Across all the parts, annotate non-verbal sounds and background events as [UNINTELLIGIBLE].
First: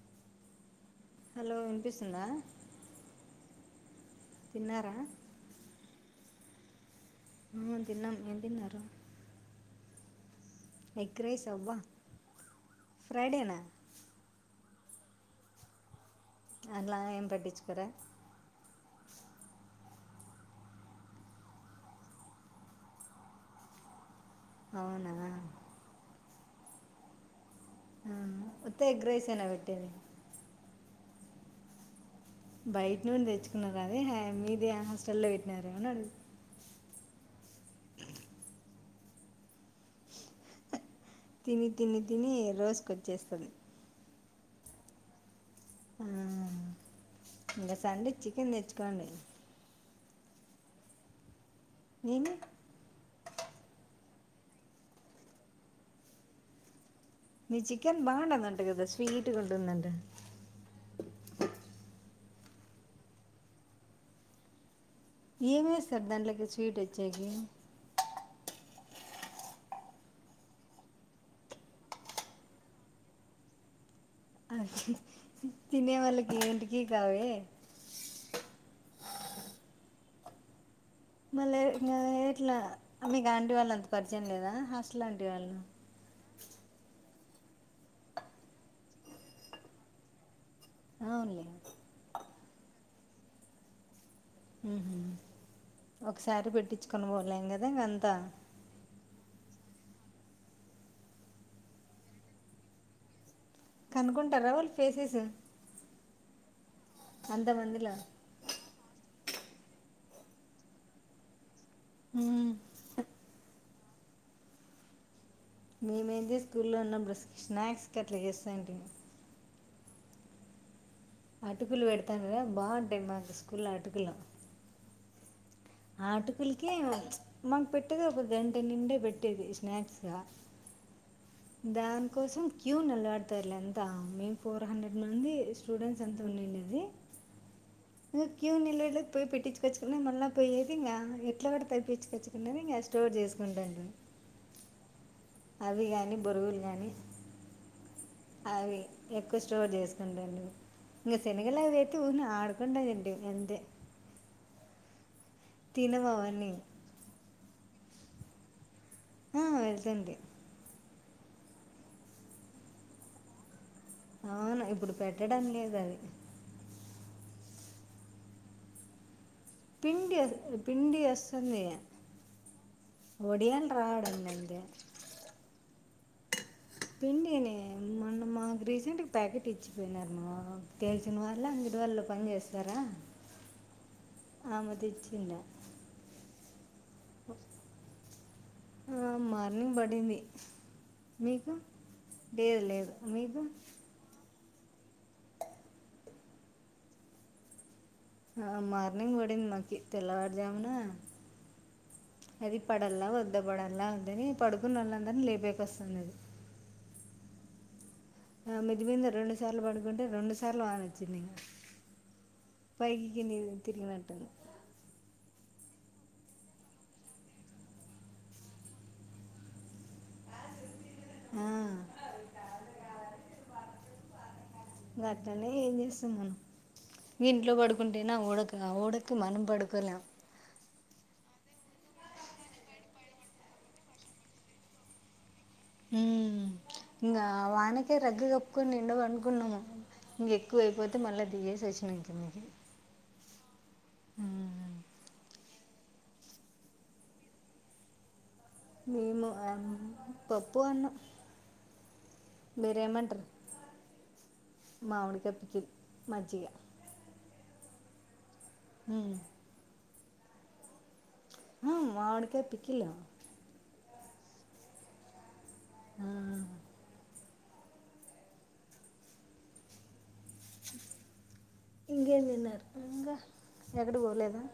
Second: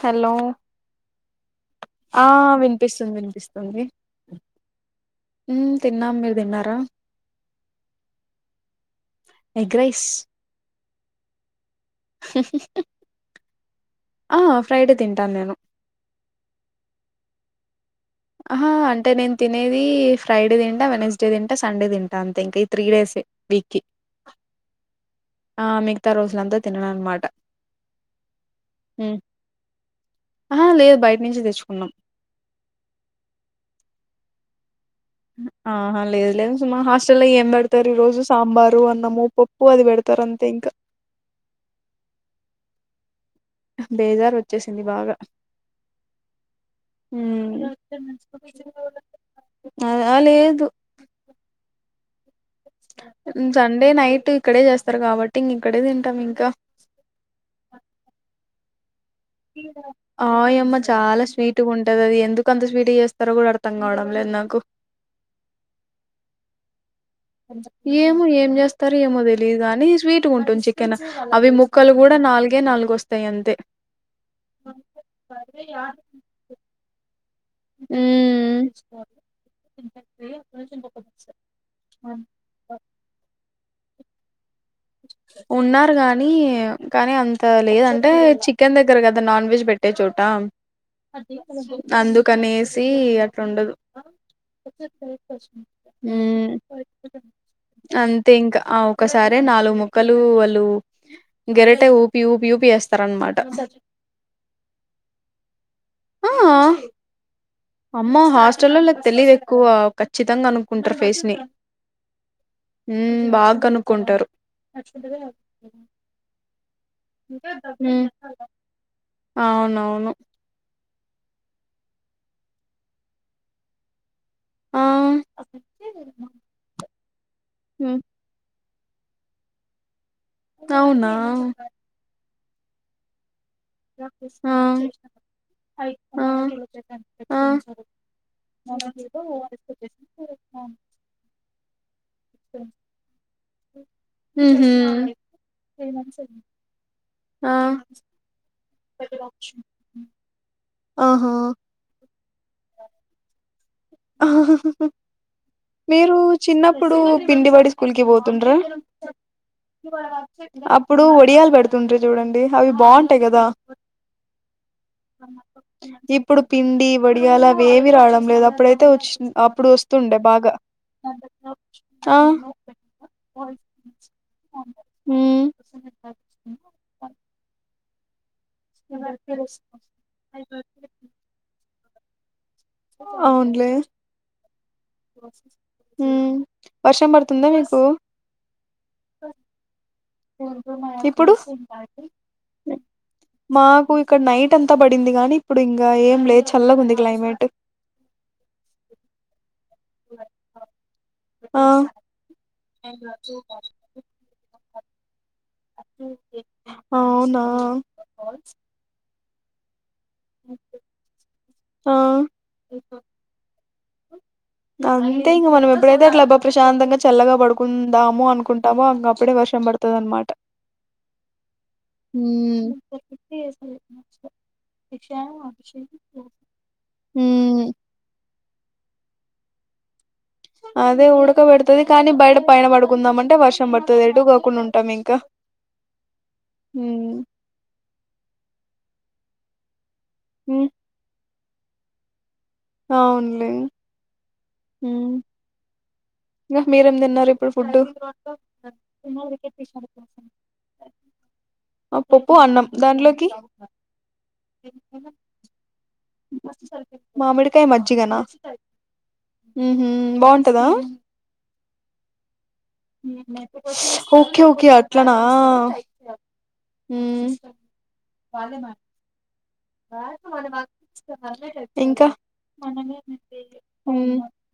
Hello hello వినిపిస్తుందా ఆ వినిపిస్తుంది వినిపిస్తుంది అీ [UNINTELLIGIBLE] తిన్నారా హ్మ్ తిన్నాం మీర్ తిన్నారా ఆ తిన్నాం ఏం తిన్నారు ఎగ్రైస్ ఎగ్రైస్ అబ్బా ఆ ఫ్రైడే తింటాను మేము అలా ఏం పట్టిచుకోరా అహహా అంటే నేన్ తినేది ఫ్రైడే తింటా వెనస్డే తింటా సండే తింటా అంతే ఇంక ఈ త్రీ డేసే వీక్కి అవునా వీళ్ళంతా తినరనమాట ఆ ఉత్త ఎగ్ రైస్ ఎన పెట్టేది ఆ లేదు బయట నుంచే తెచ్చుకున్నాం బయట నుండి తెచ్చుకున్నారు అది మీదే అనేసి ఆహా లేదు లేదు సుమ హాస్టల్ల్లో ఏం పెడతారు ఈ రోజు సాంబార్ అన్నము పప్పు అది పెడతారూ అంతే ఇంకా తిని తిని తిని రోస్ కు వచ్చేస్తుంది బేజార్ వచ్చేసింది బాగా ఆ, హ్మ్మ్ ఇంకా సండే చికెన్ తెచ్చుకోండి అ లేదు నేనూ సండే నైట్ ఇక్కడే చేస్తారు కాబట్టి ఇంక ఇక్కడే తింటాం ఇంకా మీ చికెన్ బాగుంటుందంట కదా స్వీట్గా ఉంటుందంట ఆయమ్మ చాలా స్వీట్గా ఉంటది అది ఎంత ఎందుకు అంత స్వీట్ చేస్తారో కూడా అర్థం కావడం లేదు నాకు ఏం వెస్తారు దాంట్లకి స్వీట్ వ ఏమో ఏం చేస్తా స్టారొ ఏమో తెలీయదు కాని స్వీట్గా ఉంటుంది చికెన్ అవి ముక్కలు కూడా నాలుగే నాలుగు వస్తాయి అంతే తినే వాళ్ళకి ఏంటికి కావే హ్మ్మ్ మళ్ళ ఎట్ల ఎయ్యట్లే అవి గాండీవాళది పర్చయం లేదా హాస్టల్ అంటి వాళ్ళు కానీ కానీ అంత లేదంటే చికెన్ దగ్గర కదా నాన్ వెజ్ పెట్టే చోట అవునులే అందుకనేసి ది అట్టుండదు ఉహు ఒకసారి హ్మ్మ్ పెట్టించుకొని పోలేం కదా ఇంక అంతా అంతే ఇంకా ఒకసారి నాలుగు ముక్కలు అళ్ళు గరటె ఊపి ఊపి ఊపి వేస్తార నమాట కనుకుంటారా వాళ్ళు ఫేసేస్ ఆ అమ్మ హాస్టలోల్లకి తెలివి [UNINTELLIGIBLE] ఎక్కువ ఖచ్చితంగా అనుకుంటారు ఫేస్ ని ఉమ్ హూ బగ కుంటారు మేమంది స్కూ [INAUDIBLE] స్నాక్స్ ఉమ్ కట్లా చేస్తా [INAUDIBLE] అవునవును అటుకులు పెడ్త్తాన్ గదా బాన్టాయ్ మా స్కూల్లో అటుకులు ఆ ఆ అటుకులికే మన్ ఉమ్ పెట్టేదే ఒక గంట్ దీన్ నిండే పెట్టేది స్నాక్స్ ఆ అవునా దాన్ కోసం క్యూ నలడ్ తర్లెంతా మెయిన్ ఆ ఫోర్ హండ్రెడ్ నుండి స్టూడెంట్స్ అంత ఆ వున్నిండేది ఆ ఇంగ క్యూ నిల్బడ్ లోకి పొయ్ పెట్టించుకొచ్చుకున్నా మళ్ళ పోయ్యేది ఇంగా ఎట్లోగట్ల తప్పించుకొచ్చుకునేది ఇంగ స్టోర్ చేసుకుంటాన్ త్రీ మంత్స్ అయ్యింది అవి ఎక్కువ స్టోర్ చేసుకుంటా నేను ఇంగ ఆహా సెనగలవైతే ఊర్కినే ఆడ్ కొండె గెంటి ఎన్ తినవు మీరు అవన్నీ చిన్నప్పుడు పిండి పడి స్కూల్ కి పోతుండ్రా ఆ, వెళ్తుంటే అప్ ఇప్పుడు వడియాలు పెడుతుంట్రి జూడండి, అవి బావుంటయి గదా. అవును ఇప్పుడు పెట్టడం లేదు అది ఇప్పుడు పిండి వడియాల ఏమి రావడం లేదు అప్పుడైతే వచ్చింది అప్పుడు పిండి వస్తుండే వస్- బాగా పిండి వస్తుంది ఆ ఒడియాలు రావడండండి. [INAUDIBLE] పిండినే రీసెంట్ గ ప్యాకెటిచ్చి పోయినార్ మా తెల్సిన వాళ్ళే అన్ జెప్ [INAUDIBLE] ళ్ళో పన్జేస్ అవున్లే ఆమె తెచ్చిండ మ్మ్ వర్షం పడుతుందా మీకు ఆ మార్నింగ్ పడింది ఇప్పుడు మీకు లేదు లేదు మీకు మాకు ఇక్కడ్ నైట్ అంతా పడింది గానీ ఇప్పుడు ఇంగ ఏం లేద్ చల్లగుంది క్లైమేట్టు ఆ మార్నింగ్ పడింది మాకి తెల్లవారుజామున ఆ అది పడల్లా వద్ద పడల్లా వద్దని పడుకు పడుకున వలందరిని లెప్ ఉపయకస్తున్నది అవునా ఆ మీదే మీద రెండ్ చర్ల పాడు అంటే రెండు సార్లు వాన వచ్చింది ఆ పైకి కిందికి తిరిగినటును అంతే ఇంక మనం ఎప్పుడైతే అట్లా అబ్బా ప్రశాంతంగా, చల్లగా పడుకుందామో అనుకుంటామో అంక అప్పుడే వర్షం పడుతుంది. అనమాట ఆ. మ్మ్ నచలే ఇక అట్లనే ఏం చేస్తాం మనం ఇంట్లో ఉమ్ పడుకుంటేన ఊడక డక మనం పడుకోలేం అదే ఉడకబడుతది కానీ బయట పైన పడుకుందాం అంటే వర్షం పడుతుంది ఎటు కాకుండా ఉంటాం ఇంకా ఇంకా ఉమ్ వానకే రగ్గ కప్పుకొని నిండ పం కున్నాము ఇంక ఎక్కువ అయిపోతే మళ్ళీ దిగ తెచినకు మీకు అవునులే మ్మ్ ఇంకా మీరేం తిన్నారు ఇప్పుడు ఫుడ్ మేము పప్పు అన్నం ఆ పప్పు అన్నం మీరు ఏమంటారు దాంట్లోకి మామిడి కప్పికి మజ్జిగ మర్జీగానా ఉమ్ ఉహు బాగుంటదా మావిడికాయ పి [UNINTELLIGIBLE] ఓకే ఓకే అట్లనా మ్మ్ వాల మ కద ఇంకా ఇంకేం తిన్నారు ఇంకా ఉ ఎక్కడికి పోలేదా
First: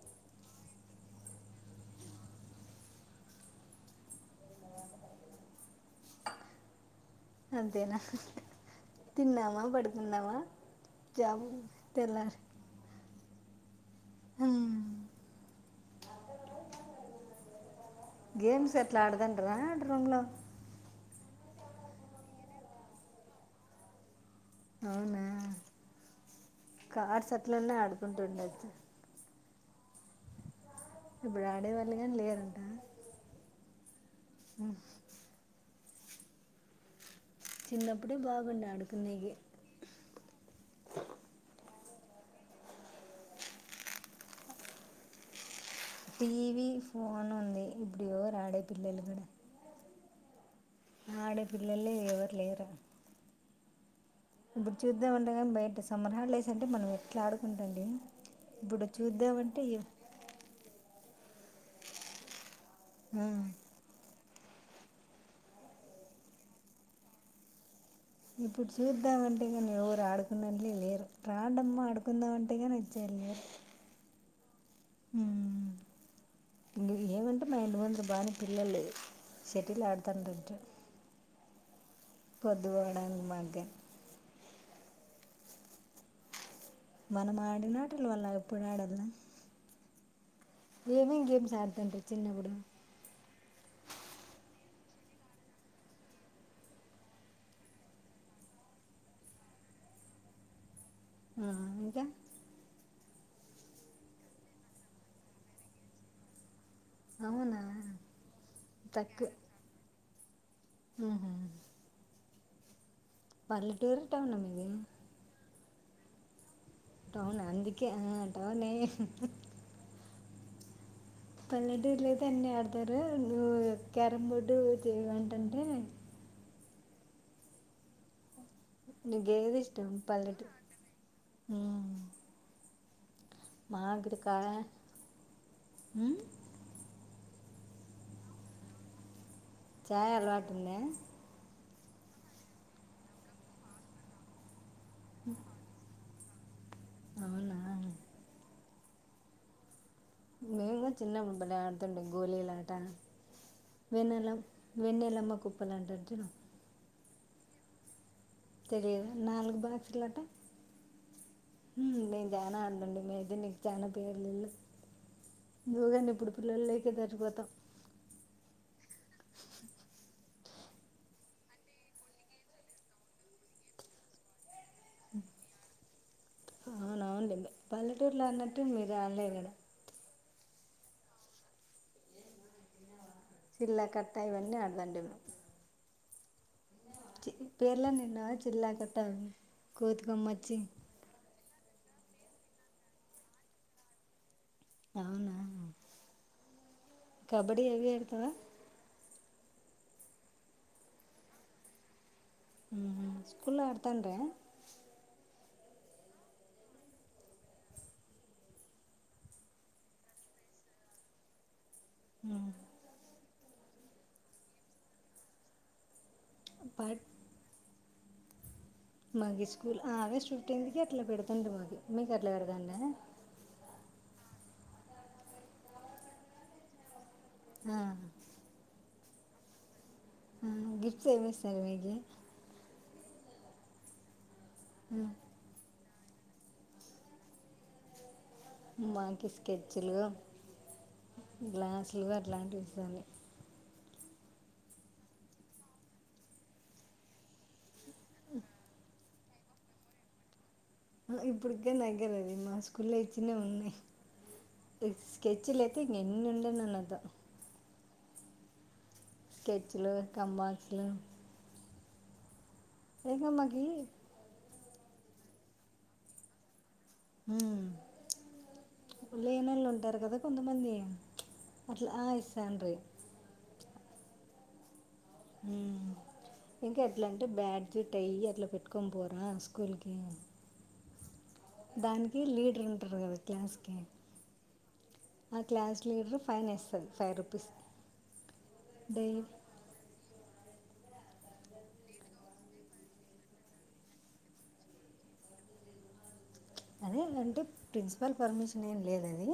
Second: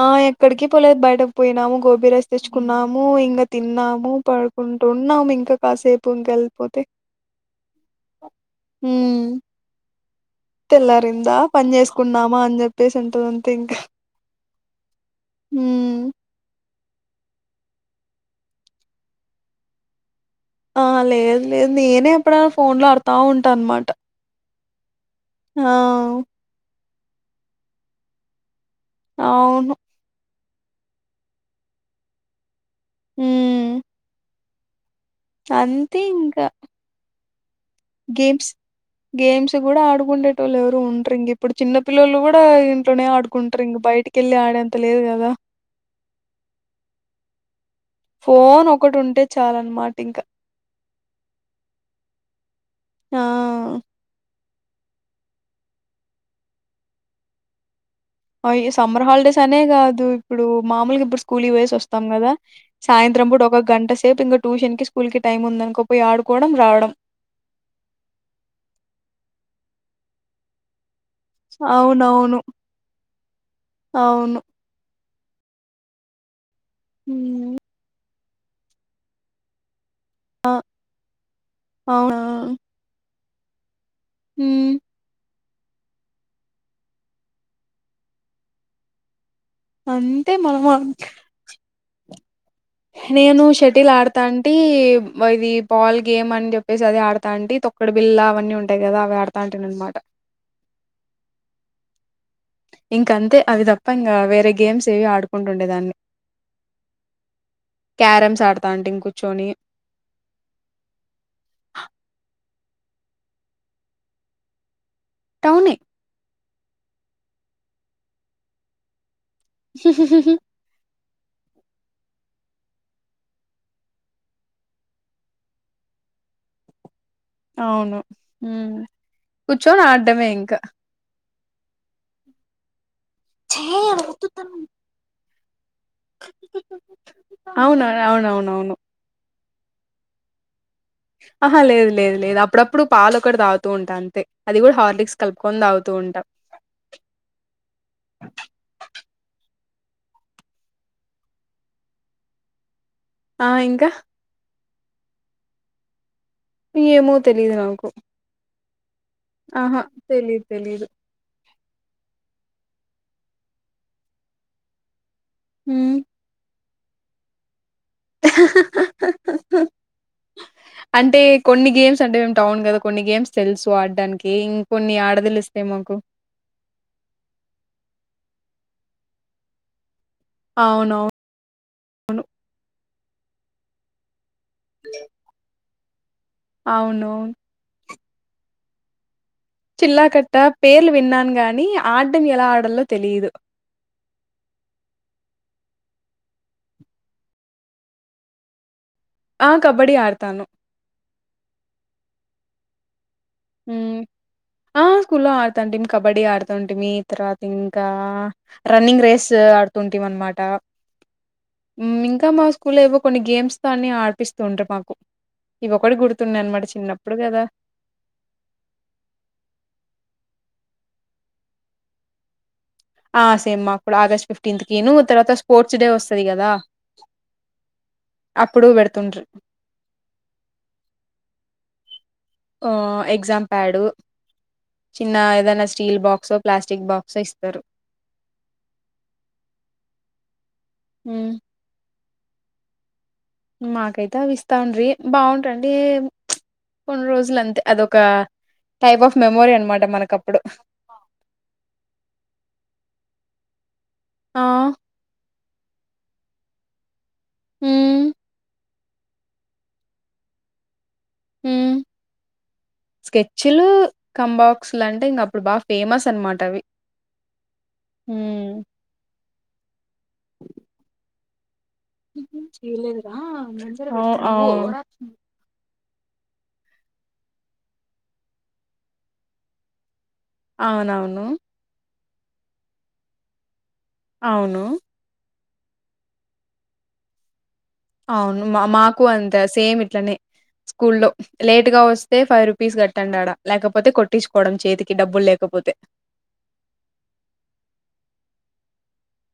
ఆ ఇక్కడికి పోలేదు బయటకు పోయినాము గోబీ రైస్ తెచ్చుకున్నాము ఇంకా తిన్నాము పడుకుంటున్నాము ఇంకా కాసేపు ఇంకా వెళ్ళిపోతే అంతేనా తిన్నామా పడుకున్నామా తెల్లారిందా జాబ్ పని చేసుకున్నామా అని చెప్పేసి తొ అంతింక హ్మ్ మ్మ్ గేమ్స్ అట్ల ఆడ్తంటర ఆడ రూమ్ లో ఆ లేదు లేదు నేనే ఎప్పుడైనా ఫోన్ లో ఆడతా ఉంటా అనమాట అవునా ఆ కార్స్ అట్లనే ఆడుకుంటుండద్దు అవును ఇప్పుడు ఆడేవాళ్ళ ని లేరంట మ్మ్ అంతే ఇంకా చిన్నప్పుడే గేమ్స్ బాగుండే ఆడుకునేవి గేమ్స్ కూడా ఆడుకుండేటోలు ఎవరూ వుండరు ఇంక ఇప్పుడు చిన్నప్ పిల్లోల్లు కూడా ఇంట్లోనే ఆడుకుంటారు ఇంక బయటికి వెల్లి ఆడేంత లేదు కదా టీవీ ఫోన్ ఉంది ఇప్పుడు ఎవరు ఆడే ఫోన్ ఒకటి పిల్లలు ఉంటే కూడా చాల అన్నమాట ఇంకా ఆడే పిల్లలే ఎవరు లేరా ఆ ఇప్పుడు చూద్దాం అన్న కానీ బయట సమ్మర్ హాలిడేస్ అంటే మనం ఎట్లా ఆడుకుంటాంటిమి అయో సమ్మర్ హాలిడేస్ అనే కాదు ఇప్పుడు మామూలుగా స కూలి పొయ్యేసి వస్తాం కదా సాయంత్రం కూడా ఆ, ఒక గంట సేపు ఇంగ ట్యూషన్ కి స్కూల్ కి టైం ఉందనుకోపోయి ఆడుకోవడం రావడం ఇప్పుడు చూద్దామంటే కానీ ఎవరు ఆడుకునేళ్లే లేరు రాండమ్మ ఆడుకుందాం అవునవును అంటేగాని వచ్చావారు లేరు అవును మ్మ్ మ్మ్ ఏమంటె హ్మ్ మా ఇంటి ముందర బానే పిల్లలు చెటిల్ ఆడుత్ తండ్రంట అవును పొద్దు పోవడానికి భాగ్య మ్మ్ మనం ఆడినాటలు వల్ల ఎప్పుడు ఆడల్లా అన్ ఏమేమి గేమ్స్ ఆడుతూంటివి చిన్నప్పుడు నేను షటిల్ ఆడితాంటి ఇది బాల్ గేమ్ అని చెప్పేసి అది ఆడతాంటి తొక్కడు బిల్లా అవన్నీ ఉంటాయి కదా అవి ఆడతాంటి అన్నమాట మ్మ్ ఇంకా ఇంక అంతే అవి తప్ప ఇంకా వేరే గేమ్స్ ఏవి ఆడుకుంటుండేదాన్ని అవునా క్యారమ్స్ ఆడతా అంటి ఇం తక్కువ కూర్చొని మ్మ్. పల్లెటూరు టౌన్ టౌనే టౌన్ అందుకె ఆ టౌనే పల్లెటూరూ లేతే అన్నీ ఆడతారు నువ్వు క్యారం బోర్డు ఏంటంటే అవును ఉహు నీకు ఏది కూర్చొని ఇష్టం ఆడడమే పల్లెటూరు ఇంకా చేయి అది మామిడికాయ ఉత్తుతూ కాయ ఉమ్ అవున అవునవునవును చాయ్ అలవాటుందా ఆహా లేదు లేదు లేదు అప్పుడప్పుడు పాలు ఒకటి తాగుతూ ఉంటా అంతే అది కూడా హ హార్లిక్స్ కలుపుకొని తాగుతు ఉంటా అవునా మేము చిన్నప్పుడు ఆడుతుండే గోళీలాట ఆ ఇంకా వెనాల వెన్నలమ్మ కుప్పలంటారు చూడు ఏమో తెలిదు నాకు తెలిదు ఆహా తెలిదు తెలిదు చనా అందండి మీదే నీకు చాలా పేర్లుళు మ్మ్ నువేన ఇప్పుడు పిల్లలు లే కే దరువాత ఆహ్ ఆహ్ హ హ హ హ అంటే కొన్ని గేమ్స్ అంటే మేము టౌన్ కదా కొన్ని గేమ్స్ తెలుసు ఆడడానికి ఇం కొన్ని ఆడదెలుస్తాయి మాకు అవునవును పల్లెటూరులో అన్నట్టు మీరు ఆలేదది అవునవును అవును చిల్ల కట్ పైవన్ని అడదాంటిమి అవునవును పేర్లన్నీ నా జీల్లా కట్ట చిల్ల కట్టా పేర్లు విన్నాను కా నీ ఆటని ఎలా ఆడాలో తెలియదు టౌనా కబడి [UNINTELLIGIBLE] ఆ కబడి ఆడతాను మ్మ్ మ్మ్ కుళ్ళో ఆడ్తాండ్ర తండిమ్ కబడ్డీ ఆడుతుంటిమి తర్వాత ఇంకా రన్నింగ్ రేస్ ఆడుతుంటిం అన్మాట. మ్మ్ ఇంకా మా స్కూల్లో ఏవో కొన్ని గేమ్స్ కాన్ని ఆడ్పిస్తుండ్రి మాకు ఈ ఒకటి గుర్ తుండన్మాట చిన్నప్పుడు గదా మాగిస్కూల్ ఆగేస్ట్ ఫిఫ్టీంత్ కి అట్లా పెడ్తుండ్రి మాకి మీకట్ల పెడ్తాండ ఆ సేమ్ అప్పుడు ఆగస్ట్ ఫిఫ్టీన్త్ కీను తర్వాత స్పోర్ట్స్ డే వస్తది గదా ఆ. అప్పుడు వెడ్ తున్రీ ఆ గిఫ్ట్స్ ఏమిస్తారు మీగి ఆ ఎగ్జామ్ ప్యాడు ఆ, చిన్న ఐదనాస్ స్టీల్ బాక్సో ప్లాస్టిక్ బాక్సో ఇస్తారు. మాకి స్కెచ్లు హ్మ్. గ్లాస్ ఫుల్లుగా అట్లాంటివి ఇస్తాది మాకైతే అవి ఇస్తాండ్రి బావుంటుండి కొన్ని రోజులంతే అదొక టైప్ ఆఫ్ మెమోరీ అన్మాట మనకప్పుడు కుళ్ళైతునే ఉంది ఆ! ఇట్ స్కె చిలైతే ఇంగెన్ వుండెననగ మ్మ్ స్కెచ్ లు కంబాస్లు మ్మ్ ఇంకా మాకు స్చేచ్చులు కంబ బుక్స్లంటే ఇంగప్పుడు బా ఫేమస్ అన్మాటవి మ్మ్ లే పిల్లొలుంటరు గద కొంతమంది అట్లా "ఆ, మ్మ్ హు ఇస్తానురీ చేయలేదుగా మన్ ఉ అవ్ హ్మ్మ్ ఇంకా ఎట్లా అంటే బ్యాజ్ టైయి అట్లా పెట్టుకొని పోరా స్కూల్ కి అవునువును దానికి లీడర్ ఉంటరు కదా క్లాస్కీ అవును ఆ క్లాస్ లీడర్ ఫైన్ ఏస్తది ఫైవ్ రూపీస్ అవును మా మాకు డై అంతే సేమ్ ఇట్లనే స్కూల్లో లేటుగా వస్తే ఫైవ్ రూపీస్ కట్టండాడ లేకపోతే కొట్టించుకోవడం చేతికి డబ్బులు లేకపోతే అదే అంటే ప్రిన్సిపల్ పర్మిషన్ ఏం లేదది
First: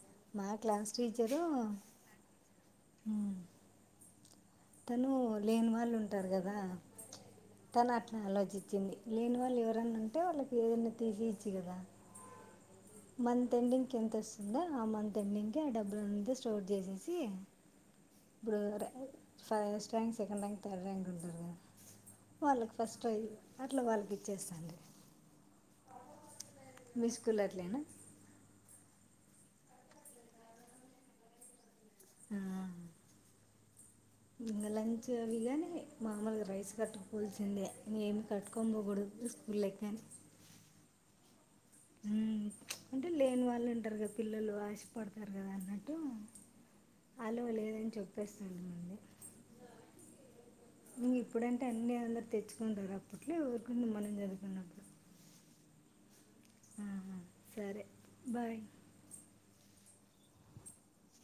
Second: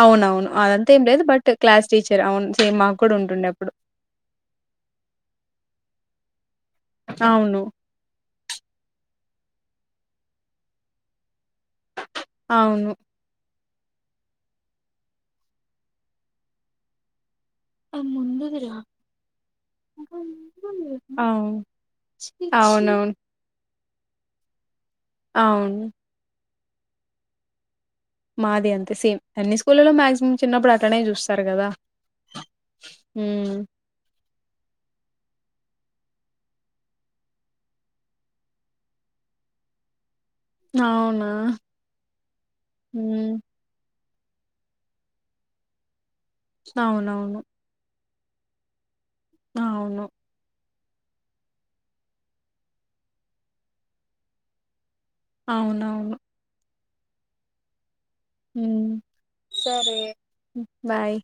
అవునవును అదంతా ఏం లేదు బట్ క్లాస్ టీచర్ అవును సేమ్ మాకు కూడా "మ్మ్. ఉంటుండే అప్పుడు తను లేని వాళ్ళు ఉంటారు కదా అవును. తను అట్లా ఆలోచించింది లేని వాళ్ళు ఎవరైన్నా ఉంటే వాళ్ళకి ఏదైనా తీసిచ్చు కదా అవును. మంత్ ఎండింగ్ ఎంత వస్తుందో ఆ మంత్ ఎండింగ్ కి ఆ డబ్బులంతా స్టోర్ చేసేసి ఇప్పుడు ఫస్ట్ ర్యాంక్ అవును. సెకండ్ ర్యాంక్ థార్డ్ ర్యాంక్ ఉంటారు కదా అవును. వాళ్ళకి ఫస్ట్ అవునవును. ప్రైజ్ అట్ల వాళ్ళకి ఇచ్చేస్తుంది అవును మీ స్కూల్లో అట్లే నా మాది అంతే సేమ్ అన్ని స్కూళ్లో మాక్సిమం చిన్నప్పుడు అట్లనే చూస్తారు కదా ఆ ఉమ్ ఇంకా లంచ్ అవి కానీ మాములుగా రైస్ కట్టుకపోవాల్సిందే ఏమి కట్టుకొని పోకూడదు స్కూలేకి గాని అవునా అంటే హ్మ్ లేని వాళ్ళు ఉంటారు కదా పిల్లలు ఆశపడతారు కదా అన్నట్టు అవునవును ప్పేస్తాను అనింది ఆవును ఇక ఇప్పుడంటే అన్ని అందరు తెచ్చుకుంటారు అప్పట్లో ఎవరికుంది మనం చదువుకున్నప్పుడు అవునవును ఆ సరే బాయ్ హ్మ్ సరే బాయ్